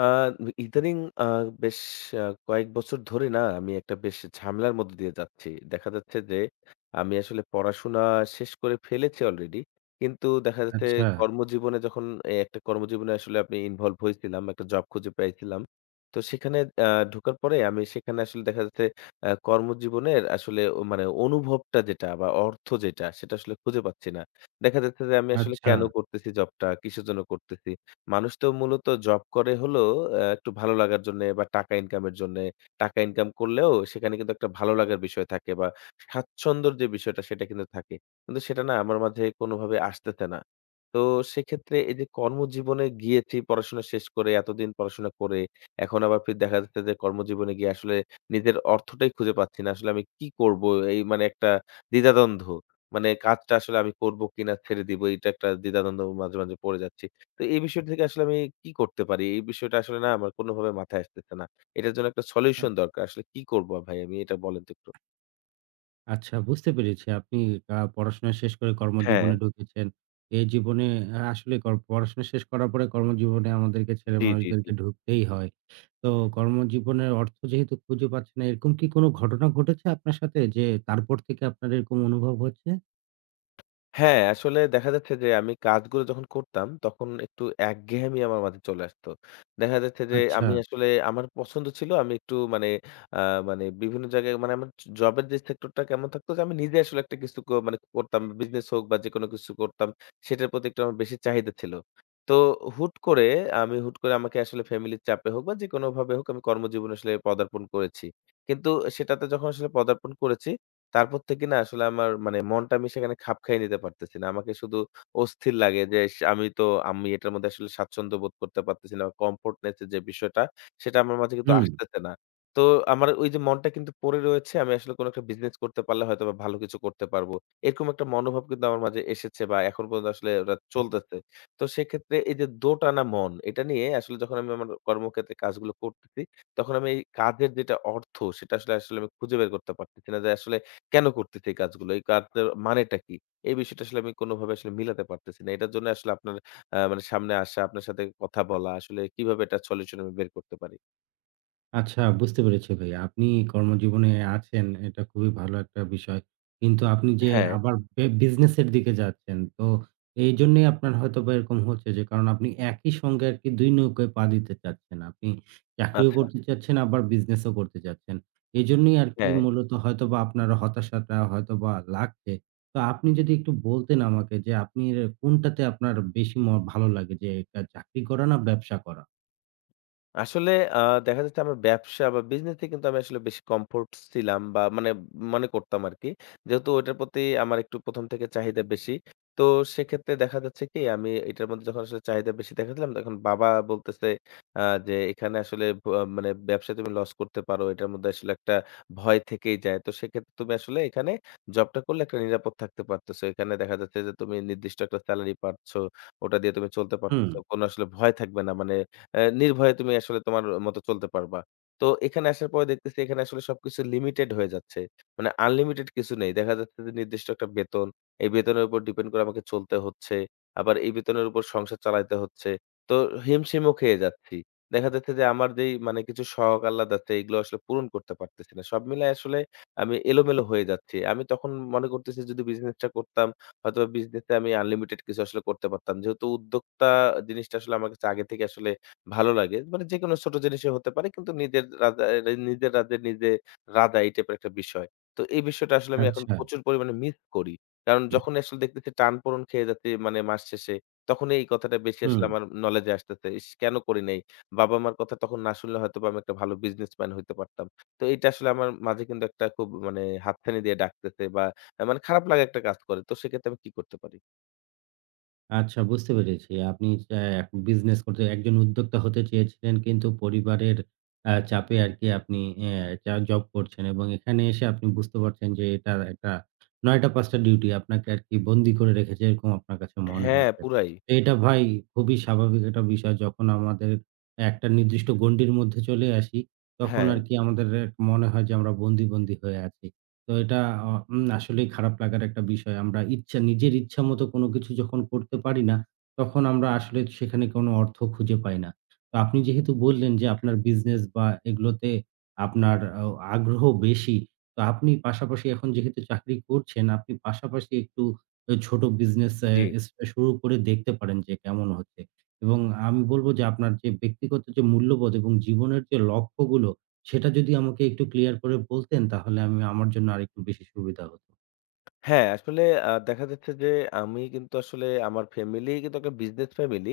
আ ইদানিং আ বেশ আ কয়েক বছর ধরে না আমি একটা বেশ ঝামেলার মধ্যে দিয়ে যাচ্ছি। দেখা যাচ্ছে যে আমি আসলে পড়াশোনা শেষ করে ফেলেছি অলরেডি। কিন্তু দেখা যাচ্ছে আচ্ছা, কর্মজীবনে যখন একটা কর্মজীবনে আসলে আমি ইনভলভ হয়েছিলাম, একটা জব খুঁজে পেয়েছিলাম। তো সেখানে আ ঢোকার পরে আমি সেখানে আসলে দেখা যাচ্ছে কর্মজীবনের আসলে মানে অনুভবটা যেটা বা অর্থ যেটা সেটা আসলে খুঁজে পাচ্ছি না। দেখা যাচ্ছে যে আমি আসলে আচ্ছা, কেন করতেছি জবটা, কিসের জন্য করতেছি? মানুষ তো মূলত জব করে হলো একটু ভালো লাগার জন্যে বা টাকা ইনকামের জন্যে। টাকা ইনকাম করলেও সেখানে কিন্তু একটা ভালো লাগার বিষয় থাকে বা স্বাচ্ছন্দ্যের যে বিষয়টা সেটা কিন্তু থাকে। কিন্তু সেটা না আমার মাঝে কোনোভাবে আসতেছে না। তো সেক্ষেত্রে এই যে কর্মজীবনে গিয়েছি পড়াশোনা শেষ করে, এতদিন পড়াশোনা করে, এখন আবার ফির দেখা যাচ্ছে যে কর্মজীবনে গিয়ে আসলে নিজের অর্থটাই খুঁজে পাচ্ছি না। আসলে আমি কি করব? এই মানে একটা দ্বিধাদ্বন্দ্ব। মানে কাজটা আসলে আমি করব কিনা ছেড়ে দিব। এটা একটা দ্বিধাদ্বন্দ্ব মাঝে মাঝে পড়ে যাচ্ছি। তো এই বিষয়টা থেকে আসলে আমি কি করতে পারি? এই বিষয়টা আসলে না আমার কোনভাবে মাথায় আসতেছে না। এটার জন্য একটা আ সলিউশন দরকার। আসলে কি করব ভাই আমি এটা বলেন তো একটু? আচ্ছা, বুঝতে পেরেছি। আপনি পড়াশোনা শেষ করে হ্যাঁ। কর্মজীবনে ঢুকেছেন। এই জীবনে আসলে পড়াশোনা শেষ করার পরে কর্মজীবনে আমাদেরকে ছেলে জি, জি, জি। মানুষদেরকে ঢুকতেই হয়। তো কর্মজীবনের অর্থ যেহেতু খুঁজে পাচ্ছেন না, এরকম কি কোনো ঘটনা ঘটেছে আপনার সাথে যে তারপর থেকে আপনার এরকম অনুভব হচ্ছে? হ্যাঁ, আসলে দেখা যাচ্ছে যে আমি কাজগুলো যখন করতাম তখন একটু একঘেয়েমি আমার মাঝে চলে আসতো। দেখা যাচ্ছে যে আচ্ছা, আমি আসলে আমার পছন্দ ছিল আমি একটু মানে আ মানে বিভিন্ন জায়গায় মানে আমার জবের যে সেক্টরটা কেমন থাকতো যে আমি নিজে আসলে একটা কিছু মানে করতাম বিজনেস হোক বা যেকোনো কিছু করতাম সেটার প্রতি একটু আমার বেশি চাহিদা ছিল। তো হুট করে আমি হুট করে আমাকে আসলে ফ্যামিলির চাপে হোক বা যেকোনোভাবে হোক আমি কর্মজীবনে আসলে পদার্পণ করেছি। কিন্তু সেটাতে যখন আসলে পদার্পণ করেছি তারপর থেকে না আসলে আমার মানে মনটা আমি সেখানে খাপ খাইয়ে নিতে পারতেছি না। আমাকে শুধু অস্থির লাগে যে আমি তো এটার মধ্যে আসলে স্বাচ্ছন্দ্য বোধ করতে পারতেছি না। কমফোর্টনেস এর যে বিষয়টা সেটা আমার মাঝে কিন্তু হুম। আসতেছে না। তো আমার ওই যে মনটা কিন্তু পড়ে রয়েছে আমি আসলে কোনো একটা বিজনেস করতে পারলে হয়তোবা ভালো কিছু করতে পারবো। এরকম একটা মনোভাব কিন্তু আমার মাঝে এসেছে বা এখন পর্যন্ত আসলে ওটা চলতেছে। তো সেক্ষেত্রে এই যে দোটানা মন এটা নিয়ে আসলে যখন আমি আমার কর্মক্ষেত্রে কাজগুলো করতেছি, তখন আমি এই কাজের যেটা অর্থ সেটা আসলে আসলে আমি খুঁজে বের করতে পারতেছি না যে আসলে কেন করতেছে এই কাজগুলো? এই কাজটার মানেটা কি? এই বিষয়টা আসলে আমি কোনভাবে আসলে মিলাতে পারতেছি না। এটার জন্য আসলে আপনার মানে সামনে আসা, আপনার সাথে কথা বলা, আসলে কিভাবে এটার সলিউশন আমি বের করতে পারি? আচ্ছা, বুঝতে পেরেছি ভাই। আপনি কর্মজীবনে আছেন, এটা খুবই ভালো একটা বিষয়। কিন্তু আপনি যে হ্যাঁ, আবার বিজনেস এর দিকে যাচ্ছেন। তো এইজন্যেই আপনার হয়তোবা এরকম হচ্ছে, যে কারণ আপনি একই সঙ্গে আরকি ২ নৌকায় পা দিতে চাচ্ছেন। আপনি চাকরিও আচ্ছা, করতে চাচ্ছেন, আবার বিজনেস ও করতে চাচ্ছেন। এজন্যই আরকি হ্যাঁ। মূলত হয়তোবা আপনার হতাশাটা হয়তোবা লাগছে। তো আপনি যদি একটু বলতেন আমাকে, যে আপনি এর কোনটাতে আপনার বেশি ভালো লাগে, যে এটা চাকরি করা না ব্যবসা করা? আসলে আ দেখা যাচ্ছে আমার ব্যবসা বা বিজনেসে কিন্তু আমি আসলে বেশি কমফোর্ট ছিলাম বা মানে মনে করতাম আরকি। যেহেতু ওইটার প্রতি আমার একটু ১ম থেকে চাহিদা বেশি। তো সেক্ষেত্রে দেখা যাচ্ছে কি আমি এটার মধ্যে যখন আসলে চাহিদা বেশি দেখাচ্ছিলাম তখন বাবা বলতেছে আ যে এখানে আসলে মানে ব্যবসায় তুমি লস করতে পারো। এটার মধ্যে আসলে একটা ভয় থেকেই যায়। তো সেক্ষেত্রে তুমি আসলে এখানে জবটা করলে একটা নিরাপদ থাকতে পারতেছো। এখানে দেখা যাচ্ছে যে তুমি নির্দিষ্ট একটা সেলারি পাচ্ছ। ওটা দিয়ে তুমি চলতে হুম, পারতেছো। কোন আসলে ভয় থাকবে না। মানে নির্ভয়ে তুমি আসলে তোমার মতো চলতে পারবা। তো এখানে আসার পরে দেখতেছি এখানে আসলে সবকিছু লিমিটেড হয়ে যাচ্ছে। মানে আনলিমিটেড কিছু নেই। দেখা যাচ্ছে যে নির্দিষ্ট একটা বেতন। এই বেতনের উপর ডিপেন্ড করে আমাকে চলতে হচ্ছে। আবার এই বেতনের উপর সংসার চালাইতে হচ্ছে। তো হিমশিমও খেয়ে যাচ্ছি। দেখা যাচ্ছে যে আমার যেই মানে কিছু শখ আহ্লাদ আছে এগুলো আসলে পূরণ করতে পারতেছি না। সব মিলায় আসলে আমি এলোমেলো হয়ে যাচ্ছি। আমি তখন মনে করতেছি যদি বিজনেসটা করতাম হয়তোবা বিজনেসে আমি আনলিমিটেড কিছু আসলে করতে পারতাম। যেহেতু উদ্যোক্তা জিনিসটা আসলে আমার কাছে আগে থেকে আসলে ভালো লাগে। মানে যেকোনো ছোট জিনিসই হতে পারে। কিন্তু নিজের রাঁধে নিজে রাঁধা এই টাইপের একটা বিষয়। তো এই বিষয়টা আসলে আমি এখন আচ্ছা, প্রচুর পরিমাণে মিস করি। কারণ যখনই আসলে দেখতেছি টানপোড়েন খেয়ে যাচ্ছি মানে মাস শেষে, তখনই এই কথাটা বেশি আসলে হুম। আমার নলেজে আসতেছে। ইস! কেন করি নাই? বাবা-মার কথা তখন না শুনলে হয়তোবা আমি একটা ভালো বিজনেসম্যান হইতে পারতাম। তো এইটা আসলে আমার মাঝে কিন্তু একটা খুব মানে হাতছানি দিয়ে ডাকতেছে বা মানে খারাপ লাগা একটা কাজ করে। তো সেক্ষেত্রে আমি কি করতে পারি? আচ্ছা, বুঝতে পেরেছি। আপনি এখন বিজনেস করতে একজন উদ্যোক্তা হতে চেয়েছিলেন, কিন্তু পরিবারের চাপে আরকি আপনি অ্যা যা জব করছেন, এবং এখানে এসে আপনি বুঝতে পারছেন যে এটার একটা ৯:০০-৫:০০ টা ডিউটি আপনাকে আরকি বন্দী করে রেখেছে, এরকম আপনার কাছে মনে হ্যাঁ, হচ্ছে। পুরাই। তো এটা ভাই খুবই স্বাভাবিক একটা বিষয়। যখন আমাদের একটা নির্দিষ্ট গণ্ডির মধ্যে চলে আসি, তখন হ্যাঁ, আরকি আমাদের মনে হয় যে আমরা বন্দী, বন্দী হয়ে আছি। তো এটা অ উম আসলেই খারাপ লাগার একটা বিষয়। আমরা নিজের ইচ্ছা মতো কোনো কিছু যখন করতে পারি না, তখন আমরা আসলে সেখানে কোনো অর্থ খুঁজে পাই না। তো আপনি যেহেতু বললেন যে আপনার বিজনেস বা এগুলোতে আপনার আগ্রহ বেশি। তো আপনি পাশাপাশি এখন যেহেতু চাকরি করছেন, আপনি পাশাপাশি একটু ছোট বিজনেস এ জি। এস শুরু করে দেখতে পারেন যে কেমন হচ্ছে। এবং আমি বলব যে আপনার যে ব্যক্তিগত যে মূল্যবোধ এবং জীবনের যে লক্ষ্যগুলো, সেটা যদি আমাকে একটু ক্লিয়ার করে বলতেন, তাহলে আমি আমার জন্য আরেকটু বেশি সুবিধা হতো। হ্যাঁ, আসলে দেখা যাচ্ছে যে আমি কিন্তু আসলে আমার ফ্যামিলি কিন্তু একটা বিজনেস ফ্যামিলি।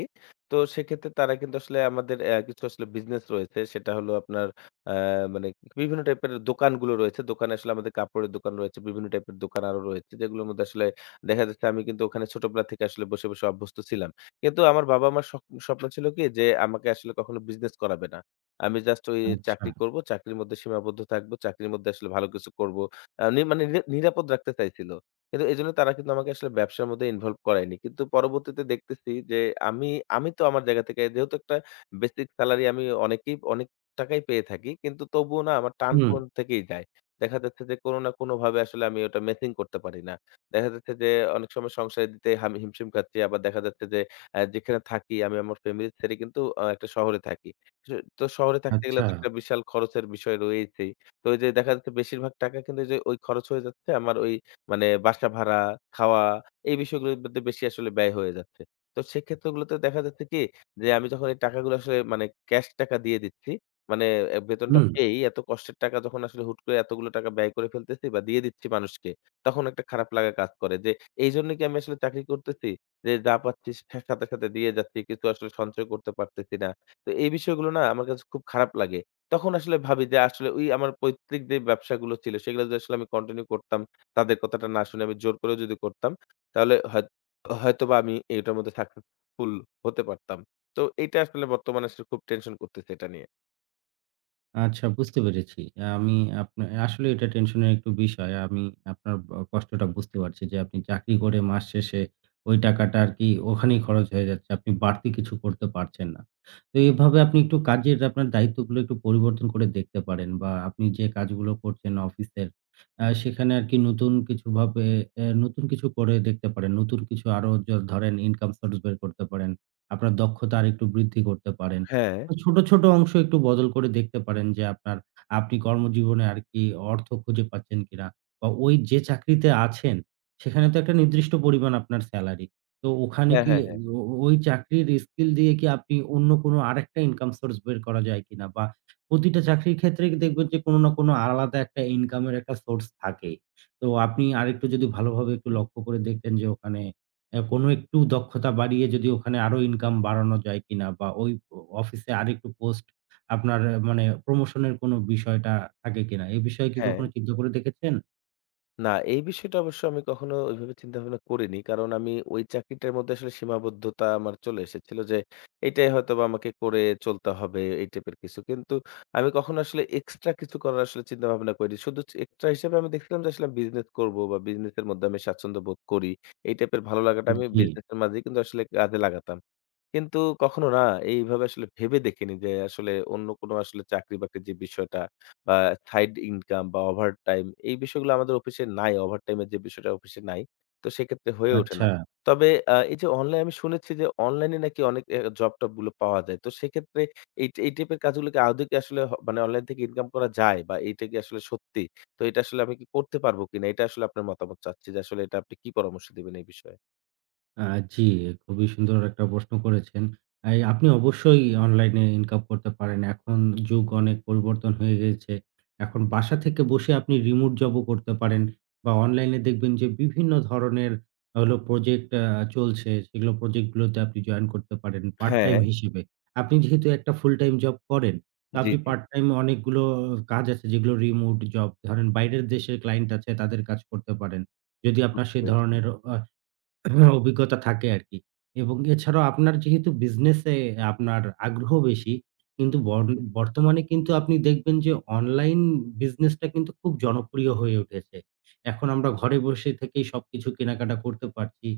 তো সেক্ষেত্রে তারা কিন্তু আসলে আমাদের কিছু আসলে বিজনেস রয়েছে। সেটা হলো আপনার আ মানে বিভিন্ন টাইপের দোকানগুলো রয়েছে। দোকানে আসলে আমাদের কাপড়ের দোকান রয়েছে, বিভিন্ন টাইপের দোকান আরো রয়েছে। যেগুলোর মধ্যে আসলে দেখা যাচ্ছে আমি কিন্তু ওখানে ছোটবেলা থেকে আসলে বসে বসে অভ্যস্ত ছিলাম। কিন্তু আমার বাবা-মার স্বপ্ন ছিল কি যে আমাকে আসলে কখনো বিজনেস করাবে না। আমি জাস্ট ওই আচ্ছা, চাকরি করব, চাকরির মধ্যে সীমাবদ্ধ থাকবো, চাকরির মধ্যে আসলে ভালো কিছু করব। আ নি মানে নিরা নিরাপদ রাখতে চাইছিল। কিন্তু এজন্য তারা কিন্তু আমাকে আসলে ব্যবসার মধ্যে ইনভলভ করায়নি। কিন্তু পরবর্তীতে দেখতেছি যে আমি, আমি তো আমার জায়গা থেকে যেহেতু একটা বেসিক সেলারি আমি অনেকেই অনেক টাকাই পেয়ে থাকি। কিন্তু তবুও না আমার টান হুম। পূরণ থেকেই যায়। দেখা যাচ্ছে যে কোনো না কোনোভাবে আসলে আমি ওটা মেসিং করতে পারি না। দেখা যাচ্ছে যে অনেক সময় সংসারে দিতে আমি হিমশিম খাচ্ছি। আবার দেখা যাচ্ছে যে যেখানে থাকি আমি আমার ফ্যামিলি ছেড়ে কিন্তু একটা শহরে থাকি। স তো শহরে থাকতে গেলে আচ্ছা। তো একটা বিশাল খরচের বিষয় রয়েছেই। তো ওই যে দেখা যাচ্ছে বেশিরভাগ টাকা কিন্তু ওই যে ওই খরচ হয়ে যাচ্ছে আমার ওই মানে বাসা ভাড়া, খাওয়া এই বিষয়গুলোর মধ্যে বেশি আসলে ব্যয় হয়ে যাচ্ছে। তো সেক্ষেত্রগুলোতে দেখা যাচ্ছে কি যে আমি যখন এই টাকাগুলো আসলে মানে ক্যাশ টাকা দিয়ে দিচ্ছি, মানে বেতনটা হুম। পেয়েই এত কষ্টের টাকা যখন আসলে হুট করে এতগুলো টাকা ব্যয় করে ফেলতেছি বা দিয়ে দিচ্ছি মানুষকে, তখন একটা খারাপ লাগা কাজ করে যে এইজন্য কি আমি আসলে চাকরি করতেছি? যে যা পাচ্ছি সাথে সাথে দিয়ে যাচ্ছি। কিছু আসলে সঞ্চয় করতে পারতেছি না। তো এই বিষয়গুলো না আমার কাছে খুব খারাপ লাগে। তখন আসলে ভাবি যে আসলে ওই আমার পৈতৃক যে ব্যবসাগুলো ছিল সেগুলো যদি আসলে আমি কন্টিনিউ করতাম তাদের কথাটা না শুনে আমি জোর করেও যদি করতাম, তাহলে হয়তোবা আমি এটার মধ্যে সাকসেসফুল হতে পারতাম। তো এইটা আসলে বর্তমানে আসলে খুব টেনশন করতেছে এটা নিয়ে। আচ্ছা, বুঝতে পেরেছি। আমি আপনা আসলে এটা টেনশনের একটু বিষয়। আমি আপনার কষ্টটা বুঝতে পারছি, যে আপনি চাকরি করে মাস শেষে ওই টাকাটা আরকি ওখানেই খরচ হয়ে যাচ্ছে। আপনি বাড়তি কিছু করতে পারছেন না। তো এভাবে আপনি একটু কাজের আপনার দায়িত্বগুলো একটু পরিবর্তন করে দেখতে পারেন, বা আপনি যে কাজগুলো করছেন অফিসের সেখানে আরকি নতুন কিছুভাবে নতুন কিছু করে দেখতে পারেন। নতুন কিছু আরো ধরেন ইনকাম সোর্স বের করতে পারেন। আপনার দক্ষতা আরেকটু বৃদ্ধি করতে পারেন। হ্যাঁ। ছোট, ছোট অংশ একটু বদল করে দেখতে পারেন যে আপনি কর্মজীবনে আর কি অর্থ খুঁজে পাচ্ছেন কিনা? বা ওই যে চাকরিতে আছেন, সেখানে তো একটা নির্দিষ্ট পরিমাণ আপনার স্যালারি। তো ওখানে হ্যাঁ, কি হ্যাঁ, হ্যাঁ, ও ও- ওই চাকরির স্কিল দিয়ে কি আপনি অন্য কোনো আরেকটা ইনকাম সোর্স বের করা যায় কিনা? বা প্রতিটা চাকরির ক্ষেত্রেই দেখবেন যে কোনো না কোনো আলাদা একটা ইনকামের একটা সোর্স থাকেই। তো আপনি আরেকটু যদি ভালোভাবে একটু লক্ষ্য করে দেখতেন যে ওখানে কোনো একটু দক্ষতা বাড়িয়ে যদি ওখানে আরো ইনকাম বাড়ানো যায় কিনা? বা ওই অফিসে আরেকটু পোস্ট আপনার মানে প্রমোশন এর কোনো বিষয়টা থাকে কিনা? এ বিষয়ে কি হ্যাঁ। কখনো চিন্তা করে দেখেছেন? না, এই বিষয়টা অবশ্য আমি কখনো ওইভাবে চিন্তাভাবনা করিনি। কারণ আমি ওই চাকরিটার মধ্যে আসলে সীমাবদ্ধতা আমার চলে এসেছিল যে, এটাই হয়তোবা আমাকে করে চলতে হবে এই টাইপের কিছু। কিন্তু আমি কখনো আসলে এক্সট্রা কিছু করার আসলে চিন্তাভাবনা করিনি। শুধু এক্সট্রা হিসেবে আমি দেখছিলাম যে আসলে বিজনেস করব বা বিজনেসের মধ্যে আমি স্বাচ্ছন্দ্য বোধ করি। এই টাইপের ভালো লাগাটা আমি জি, বিজনেসের মাঝেই কিন্তু আসলে কাজে লাগাতাম। কিন্তু কখনো না এইভাবে আসলে ভেবে দেখিনি যে আসলে অন্য কোনো আসলে চাকরি-বাকরির যে বিষয়টা বা সাইড ইনকাম বা ওভারটাইম এই বিষয়গুলো আমাদের অফিসে নাই। ওভারটাইমের যে বিষয়টা অফিসে নাই। তো সেক্ষেত্রে হয়ে ওঠে না। আচ্ছা। তবে এই যে অনলাইন আমি শুনেছি যে অনলাইনে নাকি অনেক জব-টব গুলো পাওয়া যায়। তো সেক্ষেত্রে এই এই টাইপের কাজগুলো কি আদৌ কি আসলে মানে অনলাইন থেকে ইনকাম করা যায় বা এইটা কি আসলে সত্যি? তো এটা আসলে আমি কি করতে পারবো কিনা? এটা আসলে আপনার মতামত চাচ্ছি যে আসলে এটা আপনি কি পরামর্শ দিবেন এই বিষয়ে? আ জি, খুবই সুন্দর একটা প্রশ্ন করেছেন। আপনি অবশ্যই অনলাইনে ইনকাম করতে পারেন। এখন যুগ অনেক পরিবর্তন হয়ে গেছে। এখন বাসা থেকে বসে আপনি রিমোট জবও করতে পারেন, বা অনলাইনে দেখবেন যে বিভিন্ন ধরনের হলো প্রজেক্ট চলছে। সেগুলো প্রজেক্টগুলোতে আপনি জয়েন করতে পারেন পার্ট হ্যাঁ, টাইম হিসেবে। আপনি যেহেতু একটা ফুল টাইম জব করেন, তো জি, আপনি জি। পার্ট টাইম অনেকগুলো কাজ আছে যেগুলো রিমোট জব। ধরেন বাইরের দেশের ক্লায়েন্ট আছে, তাদের কাজ করতে পারেন। যদি আপনার বুঝতে সে পেরেছি। ধরনের আ হ্যাঁ, অভিজ্ঞতা থাকে আরকি। এবং এছাড়াও আপনার যেহেতু বিজনেসে আপনার আগ্রহ বেশি, কিন্তু বর্তমানে কিন্তু আপনি দেখবেন যে অনলাইন বিজনেসটা কিন্তু খুব জনপ্রিয় হয়ে উঠেছে। এখন আমরা ঘরে বসে থেকেই সবকিছু কেনাকাটা করতে পারছি।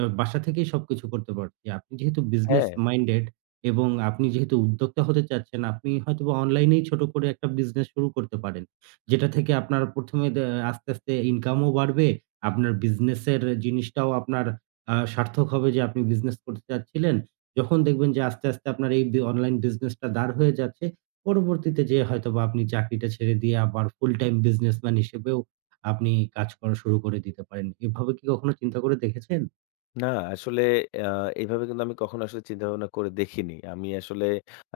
বাসা থেকেই সবকিছু করতে পারছি। আপনি যেহেতু বিজনেস হ্যাঁ। মাইন্ডেড এবং আপনি যেহেতু উদ্যোক্তা হতে চাচ্ছেন, আপনি হয়তোবা অনলাইনেই ছোট করে একটা বিজনেস শুরু করতে পারেন। যেটা থেকে আপনার ১ম এ দে আস্তে, আস্তে ইনকামও বাড়বে। আপনার বিজনেসের জিনিসটাও আপনার সার্থক হবে যে আপনি বিজনেস করতে চাচ্ছিলেন। যখন দেখবেন যে আস্তে, আস্তে আপনার এই অনলাইন বিজনেসটা দাঁড় হয়ে যাচ্ছে, পরবর্তীতে যেয়ে হয়তোবা আপনি চাকরিটা ছেড়ে দিয়ে আবার ফুল টাইম বিজনেসম্যান হিসেবেও আপনি কাজ করা শুরু করে দিতে পারেন। এভাবে কি কখনো চিন্তা করে দেখেছেন? না, আসলে আ এভাবে কিন্তু আমি কখনো আসলে চিন্তা-ভাবনা করে দেখিনি। আমি আসলে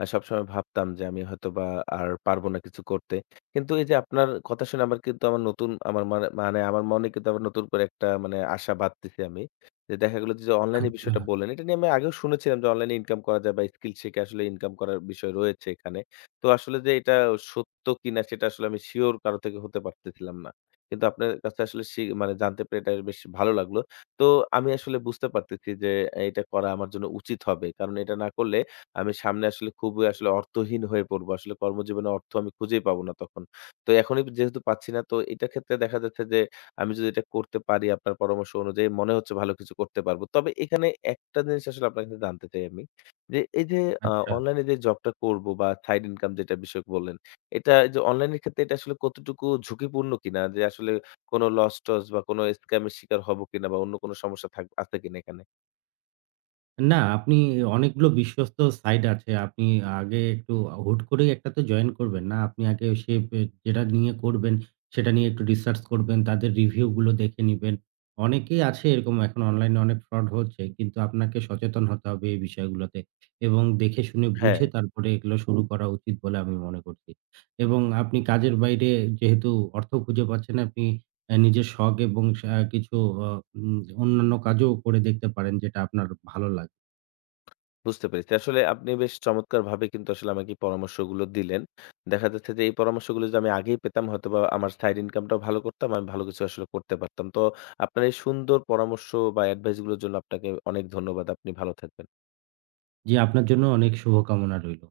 সবসময় ভাবতাম যে আমি হয়তোবা আর পারব না কিছু করতে। কিন্তু এই যে আপনার কথা শুনে আমার কিন্তু আমার নতুন আমার মানে মানে আমার মনে কিন্তু আবার নতুন করে একটা মানে আশা বাঁধতেছি আমি। যে দেখা গেল যে অনলাইন এর আচ্ছা, বিষয়টা বললেন, এটা নিয়ে আমি আগেও শুনেছিলাম যে অনলাইন এ ইনকাম করা যায় বা স্কিল শিখে আসলে ইনকাম করার বিষয় রয়েছে এখানে। তো আসলে যে এটা সত্য কিনা সেটা আসলে আমি সিওর কারো থেকে হতে পারতেছিলাম না। কিন্তু আপনার কাছে আসলে মানে জানতে পেরে এটা বেশ ভালো লাগলো। তো আমি আসলে বুঝতে পারতেছি যে এটা করা আমার জন্য উচিত হবে। কারণ এটা না করলে আমি সামনে আসলে খুবই আসলে অর্থহীন হয়ে পড়বো। আসলে কর্মজীবনে অর্থ আমি খুঁজেই পাবো না তখন। তো এখনই যেহেতু পাচ্ছি না তো এটার ক্ষেত্রে দেখা যাচ্ছে যে আমি যদি এটা করতে পারি আপনার পরামর্শ অনুযায়ী মনে হচ্ছে ভালো কিছু করতে পারবো। তবে এখানে একটা জিনিস আসলে আপনার কাছে জানতে চাই আমি। যে এই যে আচ্ছা। অনলাইনে যে জবটা করবো বা সাইড ইনকাম যেটা বিষয়ক বললেন, এটা এই যে অনলাইন এর ক্ষেত্রে এটা আসলে কতটুকু ঝুঁকিপূর্ণ কিনা? যে আসলে কোনো লস-টস বা কোনো স্ক্যাম এর শিকার হবো কিনা বা অন্য কোনো সমস্যা আছে কিনা এখানে? না, আপনি অনেকগুলো বিশ্বস্ত সাইট আছে। আপনি আগে একটু হুট করেই একটাতে জয়েন করবেন না। আপনি আগে সে পে যেটা নিয়ে করবেন, সেটা নিয়ে একটু রিসার্চ করবেন, তাদের রিভিউ গুলো দেখে নিবেন। অনেকেই আছে এরকম, এখন অনলাইনে অনেক ফ্রড হচ্ছে। কিন্তু আপনাকে সচেতন হতে হবে এই বিষয়গুলোতে, এবং দেখে শুনে হ্যাঁ, বুঝে তারপরে এগুলো শুরু করা উচিত বলে আমি মনে করছি। এবং আপনি কাজের বাইরে যেহেতু অর্থ খুঁজে পাচ্ছেন, আপনি নিজের শখ এবং কিছু অ উম অন্যান্য কাজও করে দেখতে পারেন যেটা আপনার ভালো লাগ বুঝতে পেরেছি। আসলে আপনি বেশ চমৎকারভাবে কিন্তু আসলে আমাকে এই পরামর্শগুলো দিলেন। দেখা যাচ্ছে যে এই পরামর্শগুলো যদি আমি আগেই পেতাম হয়তোবা আমার সাইড ইনকামটাও ভালো করতাম, আমি ভালো কিছু আসলে করতে পারতাম। তো আপনার এই সুন্দর পরামর্শ বা এডভাইস গুলোর জন্য আপনাকে অনেক ধন্যবাদ। আপনি ভালো থাকবেন। জি, আপনার জন্য অনেক শুভকামনা রইল।